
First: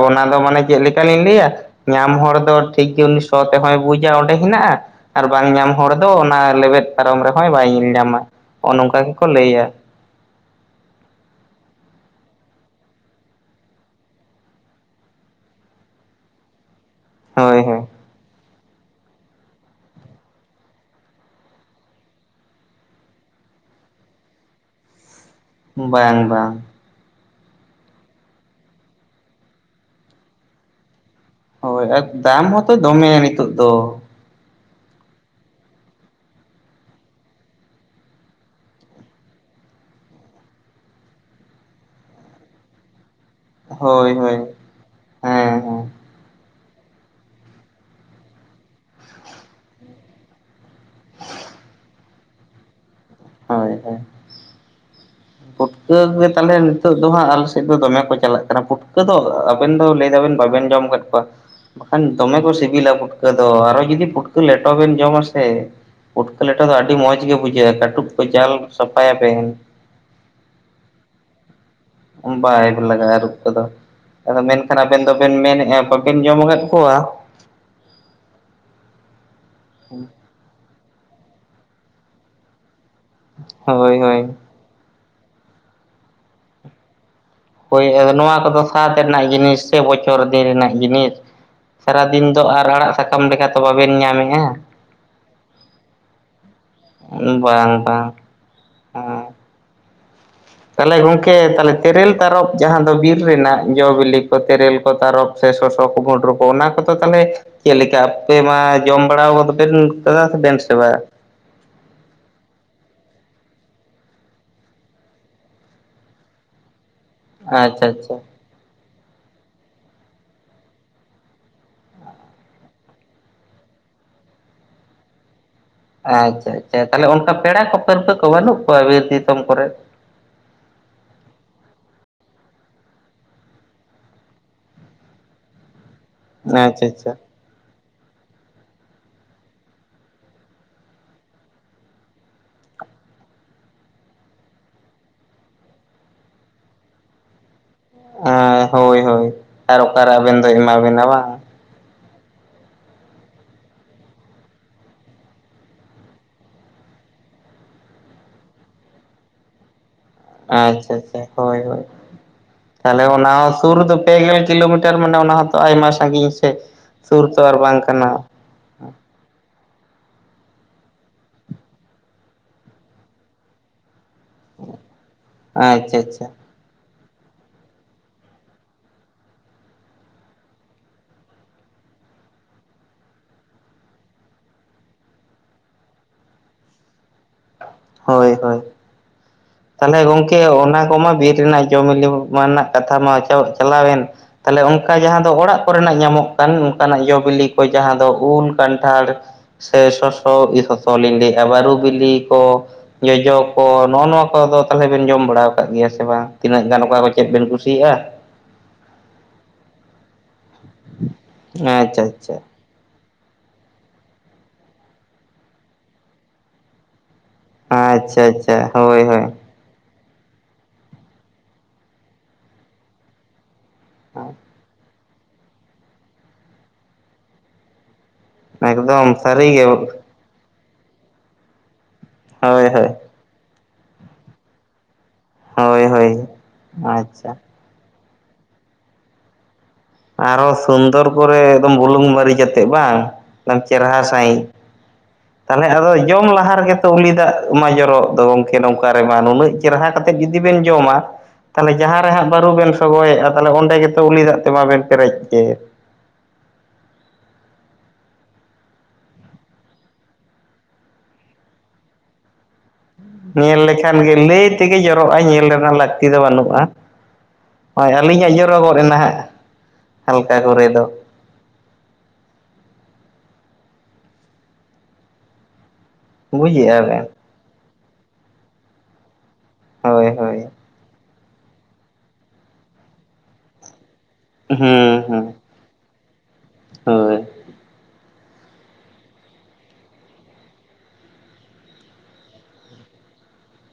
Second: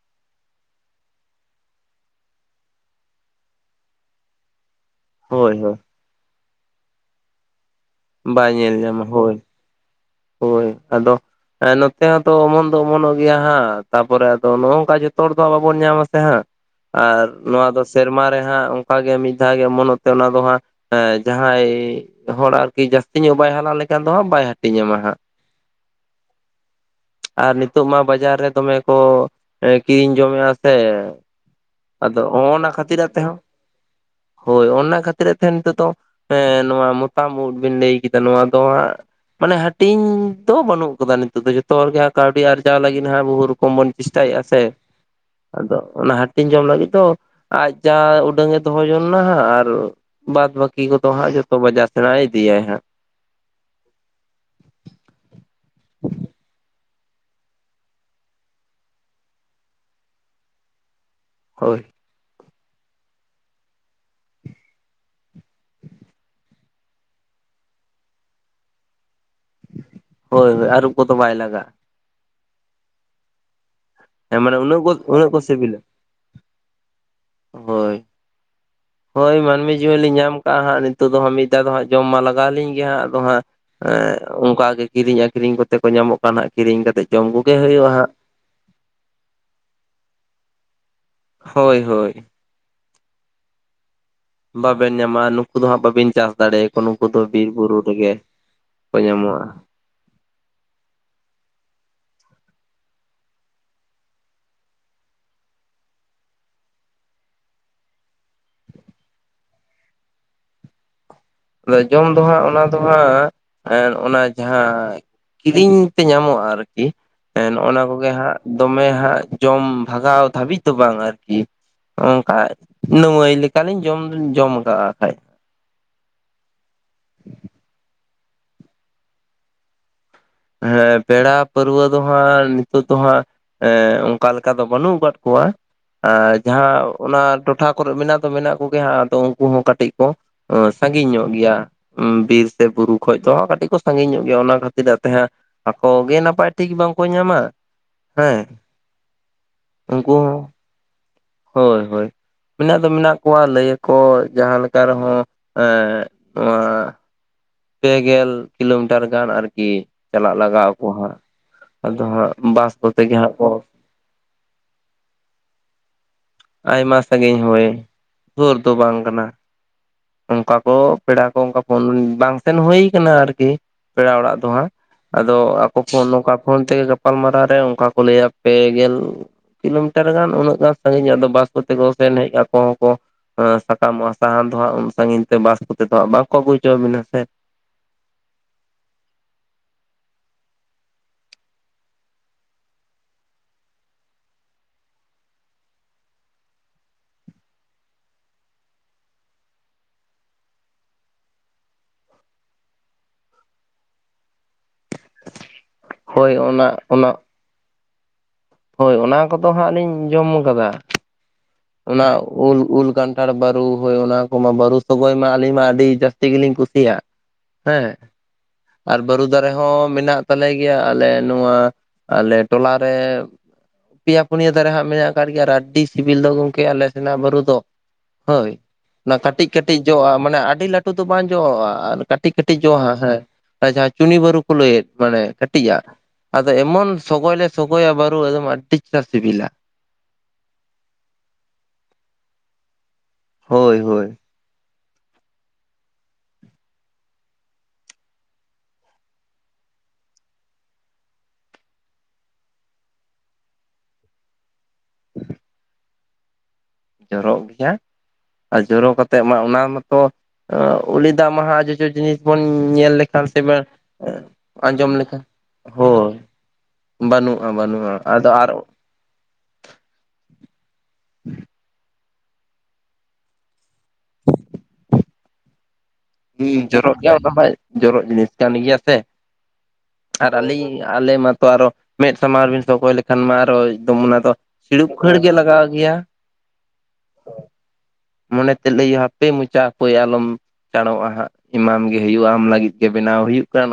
ᱚᱱᱟ ᱫᱚ ᱢᱟᱱᱮ ᱪᱮᱫ ᱞᱮᱠᱟ ᱞᱤᱧ ᱞᱟᱹᱭᱟ ᱧᱟᱢ ᱦᱚᱲ ᱫᱚ ᱴᱷᱤᱠ ᱜᱮ ᱩᱱᱤ ᱥᱚ ᱛᱮᱦᱚᱸᱭ ᱵᱩᱡᱟ ᱚᱸᱰᱮ ᱦᱮᱱᱟᱜ-ᱟ ᱟᱨ ᱵᱟᱝ ᱦᱳᱭ ᱧᱟᱢ ᱦᱳᱭ ᱦᱚᱲ ᱫᱚ ᱚᱱᱟ ᱞᱮᱵᱮᱫ ᱯᱟᱨᱚᱢ ᱨᱮᱦᱚᱸᱭ ᱵᱟᱭ ᱧᱮᱞ ᱧᱟᱢᱟ ᱵᱟᱭ ᱱᱚᱜᱚ ᱧᱮᱞ ᱱᱚᱝᱠᱟ ᱧᱟᱢᱟ ᱜᱮᱠᱚ ᱦᱳᱭ ᱞᱟᱹᱭᱟ ᱦᱳᱭ ᱟᱫᱚ ᱦᱮᱸ ᱱᱚᱛᱮ ᱦᱚᱸᱛᱚ ᱚᱢᱚᱱ ᱫᱚ ᱚᱢᱚᱱᱚᱜ ᱜᱮᱭᱟ ᱦᱟᱸᱜ ᱛᱟᱯᱚᱨᱮ ᱟᱫᱚ ᱱᱚᱜ ᱱᱚᱝᱠᱟ ᱡᱚᱛ ᱦᱚᱲ ᱫᱚ ᱵᱟᱵᱚᱱ ᱧᱟᱢ ᱟ ᱥᱮ ᱦᱟᱸᱜ ᱟᱨ ᱦᱳᱭ ᱱᱚᱣᱟ ᱫᱚ ᱦᱳᱭ ᱥᱮᱨᱢᱟ ᱨᱮ ᱦᱟᱸᱜ ᱚᱱᱠᱟᱜᱮ ᱢᱤᱫ ᱫᱷᱟᱣ ᱜᱮ ᱮᱢᱚᱱ ᱚᱢᱚᱱ ᱛᱮ ᱚᱱᱟ ᱫᱚ ᱦᱟᱸᱜ ᱦᱮᱸ ᱡᱟᱦᱟᱸᱭ ᱦᱚᱲ ᱟᱨᱠᱤ ᱡᱟᱹᱥᱛᱤ ᱧᱚᱜ ᱵᱟᱭ ᱦᱟᱞᱟᱝ ᱞᱮᱠᱷᱟᱱ ᱫᱚ ᱦᱟᱸᱜ ᱵᱟᱭ ᱦᱟᱹᱴᱤᱧᱟᱢᱟ ᱦᱟᱸᱜ ᱵᱟᱝ ᱵᱟᱝ ᱟᱨ ᱱᱤᱛᱚᱜ ᱢᱟ ᱵᱟᱡᱟᱨ ᱨᱮ ᱫᱚᱢᱮ ᱠᱚ ᱠᱤᱨᱤᱧ ᱡᱚᱢᱮᱜᱼᱟ ᱥᱮ ᱦᱳᱭ ᱟᱨ ᱟᱫᱚ ᱫᱟᱢ ᱦᱚᱸᱜᱼᱚᱱᱟ ᱦᱚᱸᱛᱚ ᱠᱷᱟᱹᱛᱤᱨᱟᱜ ᱫᱚᱢᱮᱭᱟ ᱛᱮᱦᱚᱸ ᱱᱤᱛᱳᱜ ᱫᱚ ᱦᱳᱭ ᱚᱱᱟ ᱠᱷᱟᱹᱛᱤᱨ ᱛᱮ ᱱᱤᱛᱚᱜ ᱫᱚ ᱮ ᱱᱚᱣᱟ ᱢᱚᱛᱟᱢ ᱩᱫ ᱵᱤᱱ ᱞᱟᱹᱭ ᱠᱮᱫᱟ ᱱᱚᱣᱟ ᱫᱚ ᱦᱟᱸᱜ ᱢᱟᱱᱮ ᱦᱟᱹᱴᱤᱧ ᱫᱚ ᱵᱟᱹᱱᱩᱜ ᱠᱟᱫᱟ ᱱᱤᱛᱚᱜ ᱫᱚ ᱡᱚᱛᱚ ᱦᱚᱲᱜᱮ ᱦᱟᱸᱜ ᱠᱟᱹᱣᱰᱤ ᱟᱨᱡᱟᱣ ᱞᱟᱹᱜᱤᱫ ᱦᱟᱸᱜ ᱵᱩᱦᱩ ᱠᱚ ᱵᱚᱱ ᱦᱳᱭ ᱦᱳᱭ ᱪᱮᱥᱴᱟᱭᱮᱫ-ᱟ ᱥᱮ ᱦᱮᱸ ᱟᱫᱚ ᱦᱮᱸ ᱚᱱᱟ ᱡᱚᱢ ᱞᱟᱹᱜᱤᱫ ᱫᱚ ᱟᱡ ᱡᱟ ᱩᱰᱟᱹᱝ ᱮ ᱫᱚᱦᱚ ᱡᱚᱝ ᱱᱟ ᱦᱟᱸᱜ ᱟᱨ ᱵᱟᱫ ᱵᱟᱠᱤ ᱠᱚ ᱦᱟᱸ ᱡᱚᱛᱚ ᱵᱟᱡᱟᱨ ᱥᱱᱟᱭ ᱤᱫᱤ-ᱟ ᱦᱟᱸ ᱦᱳᱭ ᱦᱳᱭ ᱯᱷᱩᱴᱠᱟᱹ ᱜᱮ ᱛᱟᱦᱚᱞᱮ ᱱᱤᱛᱚᱜ ᱫᱚ ᱦᱟᱸᱜ ᱟᱞᱮ ᱥᱮᱫ ᱫᱚᱢᱮ ᱠᱚ ᱪᱟᱞᱟᱜ ᱠᱟᱱᱟ ᱯᱷᱩᱴᱠᱟᱹ ᱫᱚ ᱟᱵᱮᱱ ᱫᱚ ᱞᱟᱹᱭ ᱫᱟᱵᱮᱱ ᱵᱟᱵᱮᱱ ᱡᱚᱢ ᱟᱠᱟᱫ ᱠᱚᱣᱟ ᱦᱳᱭ ᱵᱟᱠᱷᱟᱱ ᱫᱚᱢᱮ ᱠᱚ ᱥᱤᱵᱤᱞᱟ ᱯᱷᱩᱴᱠᱟᱹ ᱫᱚ ᱟᱨᱦᱚ ᱡᱩᱫᱤ ᱯᱷᱩᱴᱠᱟᱹ ᱞᱮᱴᱚ ᱵᱮᱱ ᱡᱚᱢ ᱟ ᱥᱮ ᱩᱩᱴᱠᱟᱹ ᱞᱮᱴᱟ ᱫᱚ ᱟᱹᱰᱤ ᱢᱚᱸᱡᱽ ᱜᱮ ᱵᱩᱡᱷᱟᱹᱜ-ᱟ ᱠᱟᱹᱴᱩᱵ ᱠᱚ ᱡᱟᱞ ᱥᱟᱯᱷᱟᱭᱟ ᱵᱤᱱ ᱦᱳᱭ ᱦᱳᱭ ᱟᱨᱩᱵ ᱠᱚᱫᱚ ᱵᱟᱭ ᱞᱟᱜ- ᱟ ᱵᱟᱭᱜ ᱞᱟᱜ-ᱟ ᱟᱨᱩᱵ ᱠᱚ ᱫᱚ ᱟᱫᱚ ᱦᱮᱸ ᱢᱟᱱᱮ ᱢᱮᱱᱠᱷᱟᱱ ᱩᱱᱟᱹᱜ ᱠᱚ ᱟᱵᱮᱱ ᱩᱱᱟᱹᱜ ᱫᱚᱵᱮᱱ ᱠᱚ ᱢᱮᱱᱮᱫ-ᱟ ᱥᱤᱵᱤᱞᱟ ᱵᱟᱵᱮᱱ ᱡᱚᱢ ᱟᱠᱟᱫ ᱠᱚᱣᱟ ᱦᱳᱭ ᱦᱳᱭ ᱢᱟᱹᱱᱢᱤ ᱡᱤᱣᱚᱱᱞᱤᱤ ᱧᱟᱢ ᱠᱟᱜ-ᱟ ᱦᱟᱸᱜ ᱱᱤᱛᱳᱜ ᱫᱚᱦᱜ ᱢᱤᱫ ᱫᱣ ᱫᱚ ᱦᱟᱸᱜ ᱡᱚᱢ ᱢᱟ ᱞᱟᱜᱟᱣᱣᱟᱞᱤᱧ ᱜᱮ ᱦᱟᱸᱜ ᱫᱚ ᱦᱟᱸᱜ ᱮ ᱦᱳᱭ ᱦᱳᱭ ᱚᱱᱠ ᱜᱮ ᱠᱤᱨᱤᱧ ᱟᱠᱷᱨᱤᱧ ᱠᱚ ᱠᱟᱛᱮ ᱠᱚ ᱧᱟᱢᱚᱜ ᱠᱟᱱᱟ ᱦᱜ ᱠᱤᱨᱤᱧ ᱠᱟᱛᱮᱜ ᱡᱚᱢ ᱦ ᱦᱩᱭᱩᱜᱼᱟ ᱦᱟᱸᱜ ᱟ ᱱᱚᱣᱟ ᱠᱚᱫᱚ ᱥᱟᱛ ᱨᱮᱱᱟᱜ ᱡᱤᱱᱤᱥ ᱥᱮ ᱵᱚᱪᱷᱚᱨ ᱫᱤᱱ ᱨᱮᱱᱟᱜ ᱡᱤᱱᱤᱥ ᱦᱳᱭ ᱦᱳᱭ ᱥᱟᱨᱟᱫᱤᱱ ᱫᱚ ᱟᱨ ᱟᱲᱟᱜ ᱥᱟᱠᱟᱢ ᱞᱮᱠᱟ ᱛᱚ ᱵᱟᱵᱮᱱ ᱧᱟᱢᱮ ᱵᱟᱵᱮᱱ ᱧᱟᱢᱟ ᱱᱩᱠᱩ ᱫᱚ ᱦᱟᱸᱜ ᱵᱟᱵᱤᱱ ᱪᱟᱥ ᱫᱟᱲᱮᱭᱟᱠᱚ ᱱᱩᱠᱩ ᱫᱚ ᱵᱤᱨ ᱵᱟᱝ ᱵᱩᱨᱩ ᱵᱟᱝ ᱨᱮᱜᱮ ᱠᱚ ᱦᱮᱸ ᱧᱟᱢᱚᱜ-ᱟ ᱛᱟᱦᱚᱞᱮ ᱜᱚᱢᱠᱮ ᱛᱟᱦᱚᱞᱮ ᱛᱮᱨᱮᱞ ᱛᱟᱨᱚᱯ ᱡᱟᱦᱟᱸ ᱫᱚ ᱵᱤᱨ ᱨᱮᱱᱟᱜ ᱡᱚ ᱵᱤᱞᱤ ᱠᱚ ᱛᱮᱨᱮᱞ ᱠᱚ ᱛᱟᱨᱚᱯ ᱥᱮ ᱥᱚᱥ ᱠᱩ ᱵᱷᱩᱰᱨᱩ ᱠᱚ ᱚᱱᱟ ᱠᱚᱫᱚ ᱛᱟᱦᱚᱞᱮ ᱪᱮᱫᱞ ᱞᱮᱠᱟ ᱟᱯᱮ ᱢᱟ ᱡᱚᱢ ᱵᱟᱲᱟᱫᱚᱯᱮᱱ ᱠᱟᱫᱟ ᱥᱮᱵᱮᱱ ᱥᱮ ᱵᱟᱝ ᱟᱫᱚ ᱡᱚᱢ ᱫᱚ ᱦᱟᱸᱜ ᱚᱱᱟ ᱫᱚ ᱦᱟᱸᱜ ᱚᱱᱟ ᱡᱟᱦᱟᱸ ᱠᱤᱨᱤᱧ ᱛᱮ ᱧᱟᱢᱚᱜ-ᱟ ᱟᱨᱠᱤ ᱱᱚᱜ-ᱱᱟ ᱟᱪᱪᱷᱟ ᱠᱚᱜᱮ ᱟᱪᱪᱷᱟ ᱦᱟᱸᱜ ᱫᱚᱢᱮ ᱦᱟᱸᱜ ᱡᱚᱢ ᱵᱷᱟᱜᱟᱣ ᱫᱷᱟᱹᱵᱤᱡ ᱫᱚ ᱵᱟᱝ ᱟᱨᱠᱤ ᱚᱱᱠᱟ ᱱᱟᱹᱣᱟᱹᱭ ᱞᱮᱠᱟᱞᱤᱧ ᱡᱚᱢ ᱡᱚᱢ ᱟᱠᱟᱜ ᱠᱷᱟᱱᱡ ᱟᱪᱪᱷᱟ ᱟᱪᱪᱷᱟ ᱛᱟᱦᱚᱞᱮ ᱚᱱᱠᱟ ᱯᱮᱲᱟ ᱠᱚ ᱯᱟᱹᱨᱵᱟᱹ ᱠᱚ ᱵᱟᱹᱱᱩᱜ ᱠᱚᱣᱟ ᱵᱤᱨ ᱫᱤᱥᱚᱢ ᱠᱚᱨᱮ ᱦᱮᱸ ᱯᱮᱲᱟ ᱯᱟᱹᱨᱣᱟᱹ ᱫᱚ ᱦᱟᱸᱜ ᱱᱤᱛᱳ ᱫᱚ ᱦᱟᱸᱜ ᱚᱱᱠᱟ ᱞᱮᱠᱟ ᱫᱚ ᱵᱟᱹᱱᱩᱜ ᱟᱠᱟᱫ ᱠᱚᱣᱟ ᱟᱨ ᱟᱪᱪᱷᱟ ᱡᱟᱦᱟᱸ ᱚᱱᱟ ᱴᱚᱴᱷᱟ ᱠᱚ ᱢᱮᱱᱟᱜ ᱫᱚ ᱢᱮᱱᱟᱜ ᱠᱚᱜᱮ ᱦᱟᱸᱜᱫᱚ ᱩᱱᱠᱩ ᱦᱚᱸ ᱠᱟᱹᱴᱤᱡ ᱠᱚ ᱥᱟᱺᱜᱤᱧ ᱧᱚᱜ ᱜᱮᱭᱟ ᱵᱤᱨ ᱥᱮ ᱵᱩᱨᱩ ᱠᱷᱚᱡ ᱫᱚ ᱦᱟᱸᱜ ᱠᱟᱹᱴᱤᱡ ᱠᱚ ᱥᱟᱺᱜᱤᱧ ᱧᱚᱜ ᱜᱮᱭᱟ ᱚᱱᱟ ᱠᱷᱟᱹᱛᱤᱨ ᱟᱜᱛᱮ ᱦᱟᱸᱜ ᱟᱠᱚ ᱜᱮ ᱱᱟᱯᱟᱭ ᱴᱷᱤᱠ ᱵᱟᱝᱠᱚ ᱧᱟᱢᱟ ᱦᱮᱸ ᱦᱳᱭ ᱦᱳᱭ ᱟᱨ ᱚᱠᱟᱨᱮ ᱩᱱᱠᱩ ᱟᱵᱮᱱ ᱦᱚᱸ ᱫᱚ ᱮᱢᱟ ᱵᱮᱱᱟ ᱵᱟᱝ ᱦᱳᱭ ᱦᱳᱭ ᱢᱮᱱᱟᱜ ᱫᱚ ᱢᱮᱱᱟᱜ ᱠᱚᱣᱟ ᱞᱟᱹᱭᱟᱚ ᱡᱟᱦᱟᱸ ᱞᱮᱠᱟ ᱨᱮᱦᱚᱸ ᱱᱚᱣᱟ ᱯᱮᱜᱮᱞ ᱠᱤᱞᱳᱢᱤᱴᱟᱨ ᱜᱟᱱ ᱟᱨᱠᱤ ᱪᱟᱞᱟᱜ ᱞᱟᱜᱟᱜ ᱟᱠᱚ ᱟᱪᱪᱷᱟ ᱦᱟᱸᱜ ᱟᱪᱪᱷᱟ ᱦᱳᱭ ᱦᱳᱭ ᱟᱫᱚ ᱦᱟᱸᱜ ᱵᱟᱥ ᱠᱚᱛᱮ ᱛᱟᱦᱚᱞᱮ ᱜᱮ ᱚᱱᱟ ᱦᱟᱸᱜ ᱠᱚ ᱦᱚᱸ ᱥᱩᱨ ᱫᱚ ᱯᱮ ᱜᱮᱞ ᱠᱤᱞᱳᱢᱤᱴᱟᱨ ᱢᱟᱱᱮ ᱚᱱᱟ ᱦᱚᱸᱛᱚ ᱟᱭᱢᱟ ᱥᱟᱺᱜᱤᱧ ᱥᱮ ᱥᱩᱨ ᱛᱚ ᱟᱨ ᱵᱟᱝ ᱠᱟᱱᱟ ᱦᱚᱨ ᱫᱚ ᱵᱟᱝ ᱠᱟᱱᱟ ᱚᱱᱠᱟ ᱠᱚ ᱯᱮᱲᱟ ᱠᱚ ᱚᱱᱠᱟ ᱵᱟᱝ ᱥᱮᱱ ᱦᱩᱭ ᱠᱟᱱᱟ ᱟᱨᱠᱤ ᱯᱮᱲᱟ ᱚᱲᱟᱜ [unintelligible] ᱟᱫᱚ ᱟᱠᱚ ᱠᱚ ᱟᱪᱪᱷᱟ ᱟᱪᱪᱷᱟ ᱱᱚᱝᱠᱟ ᱯᱷᱳᱱ ᱛᱮᱜᱮ ᱜᱟᱯᱟᱞᱢᱟᱨᱟᱣ ᱨᱮ ᱚᱱᱠᱟ ᱠᱚ ᱞᱟᱹᱭᱟ ᱯᱮ ᱜᱮᱞ ᱠᱤᱞᱳᱢᱤᱴᱟᱨ ᱜᱟᱱ ᱩᱱᱟᱹᱜ ᱜᱟᱱ ᱥᱟᱜᱤᱧ ᱟᱫᱚ ᱵᱟᱥ ᱠᱚᱛᱮ ᱠᱚ ᱥᱮᱱ ᱦᱮᱡ ᱟᱠᱚ ᱦᱚᱸ ᱠᱚ ᱥᱟᱠᱟᱢᱚᱜᱼᱟ ᱥᱟᱦᱟᱱ ᱫᱚ ᱦᱟᱸᱜ ᱩᱱ ᱥᱟᱺᱜᱤᱧ ᱛᱮ ᱵᱟᱥ ᱠᱚᱛᱮ ᱫᱚ ᱦᱟᱸᱜ ᱵᱟᱝ ᱠᱚ ᱟᱹᱜᱩ ᱦᱚᱪᱚᱣᱟᱵᱤᱱᱟ ᱥᱮ ᱦᱳᱭ ᱦᱳᱭ ᱛᱟᱦᱚᱞᱮ ᱜᱚᱢᱠᱮ ᱚᱱᱟ ᱠᱚᱢᱟ ᱵᱤᱨ ᱨᱮᱱᱟᱜ ᱡᱚᱢ ᱧᱩ ᱢᱟ ᱨᱮᱱᱟᱜ ᱠᱟᱛᱷᱟ ᱢᱟ ᱪᱟᱞᱟᱣᱮᱱ ᱛᱟᱦᱚᱞᱮ ᱚᱱᱠᱟ ᱡᱟᱦᱟᱸ ᱫᱚ ᱚᱲᱟᱜ ᱠᱚᱨᱮᱱᱟᱜ ᱧᱟᱢᱚᱜ ᱠᱟᱱ ᱚᱱᱠᱟᱱᱟᱜ ᱡᱚ ᱵᱤᱞᱤ ᱠᱚ ᱡᱟᱦᱟᱸ ᱫᱚ ᱩᱞ ᱠᱟᱱᱴᱷᱟᱲ ᱥᱮ ᱥᱚᱥᱚ ᱥᱚᱥ ᱞᱤᱧ ᱞᱟᱹᱭᱮᱜᱼᱟ ᱵᱟᱨᱩ ᱵᱤᱞᱤ ᱠᱚ ᱡᱚᱡᱚ ᱠᱚ ᱱᱚᱜᱼᱚ ᱱᱚᱣᱟ ᱠᱚ ᱚ ᱠᱚᱫᱚ ᱛᱟᱦᱚᱞᱮ ᱵᱮᱱ ᱡᱚᱢ ᱵᱟᱲᱟ ᱠᱟᱜ ᱜᱮᱭᱟ ᱥᱮ ᱵᱟᱝ ᱦᱳᱭ ᱛᱤᱱᱟᱹᱜ ᱚᱱᱟ ᱜᱟᱱ ᱚᱠᱟ ᱠᱚ ᱚᱱᱟ ᱪᱮᱫ ᱵᱮᱱ ᱠᱩᱥᱤᱭᱟᱜᱼᱟ ᱦᱳᱭ ᱚᱱᱟ ᱠᱚᱫᱚ ᱦᱟᱸᱜ ᱞᱤᱧ ᱡᱚᱢ ᱠᱟᱫᱟ [inaudible] ᱟᱪᱪᱷᱟ ᱚᱱᱟ ᱟᱪᱪᱷᱟ ᱩᱞ ᱩᱞ ᱜᱟᱱ ᱟᱴᱷᱟᱲ ᱵᱟᱹᱨᱩ ᱦᱳᱭ ᱚᱱᱟ ᱠᱚᱢᱟ ᱵᱟᱹᱨᱩ ᱥᱚᱜᱚᱭ ᱢᱟ ᱟᱹᱞᱤᱧ ᱢᱟ ᱟᱹᱰᱤ ᱡᱟᱹᱥᱛᱤ ᱜᱮᱞᱤᱧ ᱠᱩᱥᱤᱭᱟᱜᱼᱟ ᱦᱮᱸ ᱦᱮᱸ ᱟᱪᱪᱷᱟ ᱟᱪᱪᱷᱟ ᱟᱨ ᱦᱳᱭ ᱦᱳᱭ ᱵᱟᱨᱩᱫᱟ ᱨᱮᱦᱚᱸ ᱢᱮᱱᱟᱜ ᱛᱟᱞᱮ ᱜᱮᱭᱟ ᱟᱞᱮ ᱱᱚᱣᱟ ᱟᱞᱮ ᱴᱚᱞᱟᱨᱮ ᱯᱮᱭᱟ ᱯᱩᱱᱭᱟᱹ ᱫᱟᱨᱮ ᱦᱟᱸᱜ ᱢᱮᱱᱟᱜ ᱠᱟᱫ ᱜᱮᱭᱟ ᱟᱹᱰᱤ ᱥᱤᱵᱤᱞ ᱫᱚ ᱜᱚᱝᱠᱮ ᱟᱞᱮ ᱥᱮᱱᱟᱜ ᱵᱩᱨᱩ ᱫᱚ ᱦᱳᱭ ᱮᱠᱫᱚᱢ ᱚᱱᱟ ᱠᱟᱹᱴᱤᱡ ᱥᱟᱹᱨᱤᱜᱮ ᱠᱟᱹᱴᱤᱡ ᱡᱚᱜᱼᱟ ᱢᱟᱱᱮ ᱟᱹᱰᱤ ᱞᱟᱹᱴᱩ ᱫᱚ ᱵᱟᱝ ᱡᱚᱜᱼᱟ ᱟᱨ ᱠᱟᱹᱴᱤᱡ ᱠᱟᱹᱴᱤᱡ ᱦᱳᱭ ᱦᱳᱭ ᱡᱚᱟ ᱦᱮᱸ ᱟᱨ ᱡᱟᱦᱟᱸ ᱪᱩᱱᱤ ᱵᱟᱹᱨᱩ ᱠᱚ ᱞᱟᱹᱭᱮᱫ ᱢᱟᱱᱮ ᱠᱟᱹᱴᱤᱡ ᱟᱜ ᱦᱳᱭ ᱦᱳᱭ ᱟᱫᱚ ᱮᱢᱚᱱ ᱟᱪᱪᱷᱟ ᱥᱚᱜᱚᱭ ᱞᱮ ᱥᱚᱜᱚᱭᱟ ᱵᱟᱨᱩ ᱮᱠᱫᱚᱢ ᱟᱹᱰᱤ ᱪᱟᱥ ᱥᱤᱵᱤᱞᱟ ᱟᱨᱦᱚ ᱥᱩᱱᱫᱚᱨ ᱠᱚᱨᱮ ᱮᱠᱫᱚᱢ ᱵᱩᱞᱩᱝ ᱢᱟᱹᱨᱤᱪ ᱟᱛᱮᱜ ᱵᱟᱝ? ᱦᱳᱭ ᱪᱮᱨᱦᱟ ᱦᱳᱭ ᱥᱟᱭᱤᱡ ᱛᱟᱦᱚᱞᱮ ᱟᱫᱚ ᱡᱚᱢ ᱞᱟᱦᱟ ᱨᱮᱜᱮ ᱛᱚ ᱩᱞᱤ ᱫᱟᱜ ᱢᱟ ᱡᱚᱨᱚᱜ ᱫᱚ ᱜᱚᱢᱠᱮ ᱱᱚᱝᱠᱟ ᱨᱮᱢᱟ ᱱᱩᱱᱟᱹᱜ ᱪᱮᱨᱦᱟ ᱠᱟᱛᱮᱫ ᱡᱩᱫᱤ ᱵᱮᱱ ᱡᱚᱢᱟ ᱛᱟᱦᱚᱞᱮ ᱡᱟᱦᱟᱸ ᱨᱮ ᱦᱟᱸᱜ ᱵᱟᱹᱨᱩ ᱵᱮᱱ ᱥᱚᱜᱚᱭᱮᱜᱼᱟ ᱛᱟᱦᱚᱞᱮ ᱚᱸᱰᱮ ᱜᱮᱛᱚ ᱩᱞᱤ ᱫᱟᱜ ᱛᱮ ᱢᱟᱵᱮᱱ ᱯᱮᱨᱮᱡ ᱠᱮᱜ ᱡᱚᱨᱚᱜ ᱜᱮᱭᱟ ᱟᱨ ᱡᱚᱨᱚ ᱠᱟᱛᱮᱜ ᱢᱟ ᱚᱱᱟ ᱢᱟᱛᱚ ᱩᱞᱤ ᱫᱟᱜ ᱢᱟᱛᱚ ᱡᱚᱡᱚ ᱡᱤᱱᱤᱥ ᱵᱚᱱ ᱧᱮᱞ ᱞᱮᱠᱷᱟᱱ ᱥᱮ ᱧᱮᱞ ᱞᱮᱠᱷᱟᱱ ᱜᱮ ᱞᱟᱹᱭ ᱛᱮᱜᱮ ᱟᱸᱡᱚᱢ ᱡᱚᱨᱚᱜᱼᱟ ᱞᱮᱠᱷᱟᱱ ᱧᱮᱞ ᱨᱮᱱᱟᱜ ᱞᱟᱹᱠᱛᱤ ᱦᱳᱭ ᱫᱚ ᱵᱟᱹᱱᱩᱜᱼᱟ ᱵᱟᱹᱱᱩᱜᱼᱟ ᱦᱳᱭ ᱵᱟᱹᱱᱩᱜᱼᱟ ᱟᱫᱚ ᱟᱹᱞᱤᱧᱟᱜ ᱟᱨ ᱡᱚᱨᱚᱜ ᱜᱚᱫ ᱮᱱᱟ ᱦᱟᱸᱜ ᱦᱟᱞᱠᱟ ᱠᱚᱨᱮ ᱫᱚ [inaudible] ᱦᱮᱸ ᱵᱩᱡᱮᱜᱼᱟ ᱡᱚᱨᱚᱜ ᱵᱮᱱ ᱜᱮᱭᱟ ᱚᱱᱟ ᱢᱟ ᱡᱚᱨᱚᱜ ᱡᱤᱱᱤᱥ ᱠᱟᱱ ᱜᱮᱭᱟ ᱛᱮ ᱦᱳᱭ ᱟᱨ ᱦᱳᱭ ᱟᱞᱤᱧ ᱟᱞᱮ ᱢᱟᱛᱚ ᱟᱨᱚ ᱢᱮᱫ ᱥᱟᱢᱟᱝ ᱨᱮᱵᱤᱱ ᱥᱚᱜᱚᱭ ᱞᱮᱠᱷᱟᱱ ᱢᱟ ᱟᱨᱚ ᱮᱠᱫᱚᱢ ᱚᱱᱟ ᱫᱚ ᱦᱩᱸ ᱦᱩᱸ ᱠᱩᱲᱟ ᱜᱮᱭᱟ ᱦᱳᱭ ᱢᱚᱱᱮ ᱛᱮ ᱞᱟᱹᱭ ᱦᱟᱯᱮ ᱢᱚᱪᱟᱠᱚᱭ ᱟᱞᱚᱢ ᱪᱟᱬᱚᱜᱼᱟ ᱦᱟᱸᱜ ᱮᱢᱟᱢ ᱜᱮ ᱦᱩᱭᱩᱜᱼᱟ ᱟᱢ ᱞᱟᱹᱜᱤᱫ ᱜᱮ ᱵᱮᱱᱟᱣ ᱦᱩᱭᱩᱜ ᱠᱟᱱ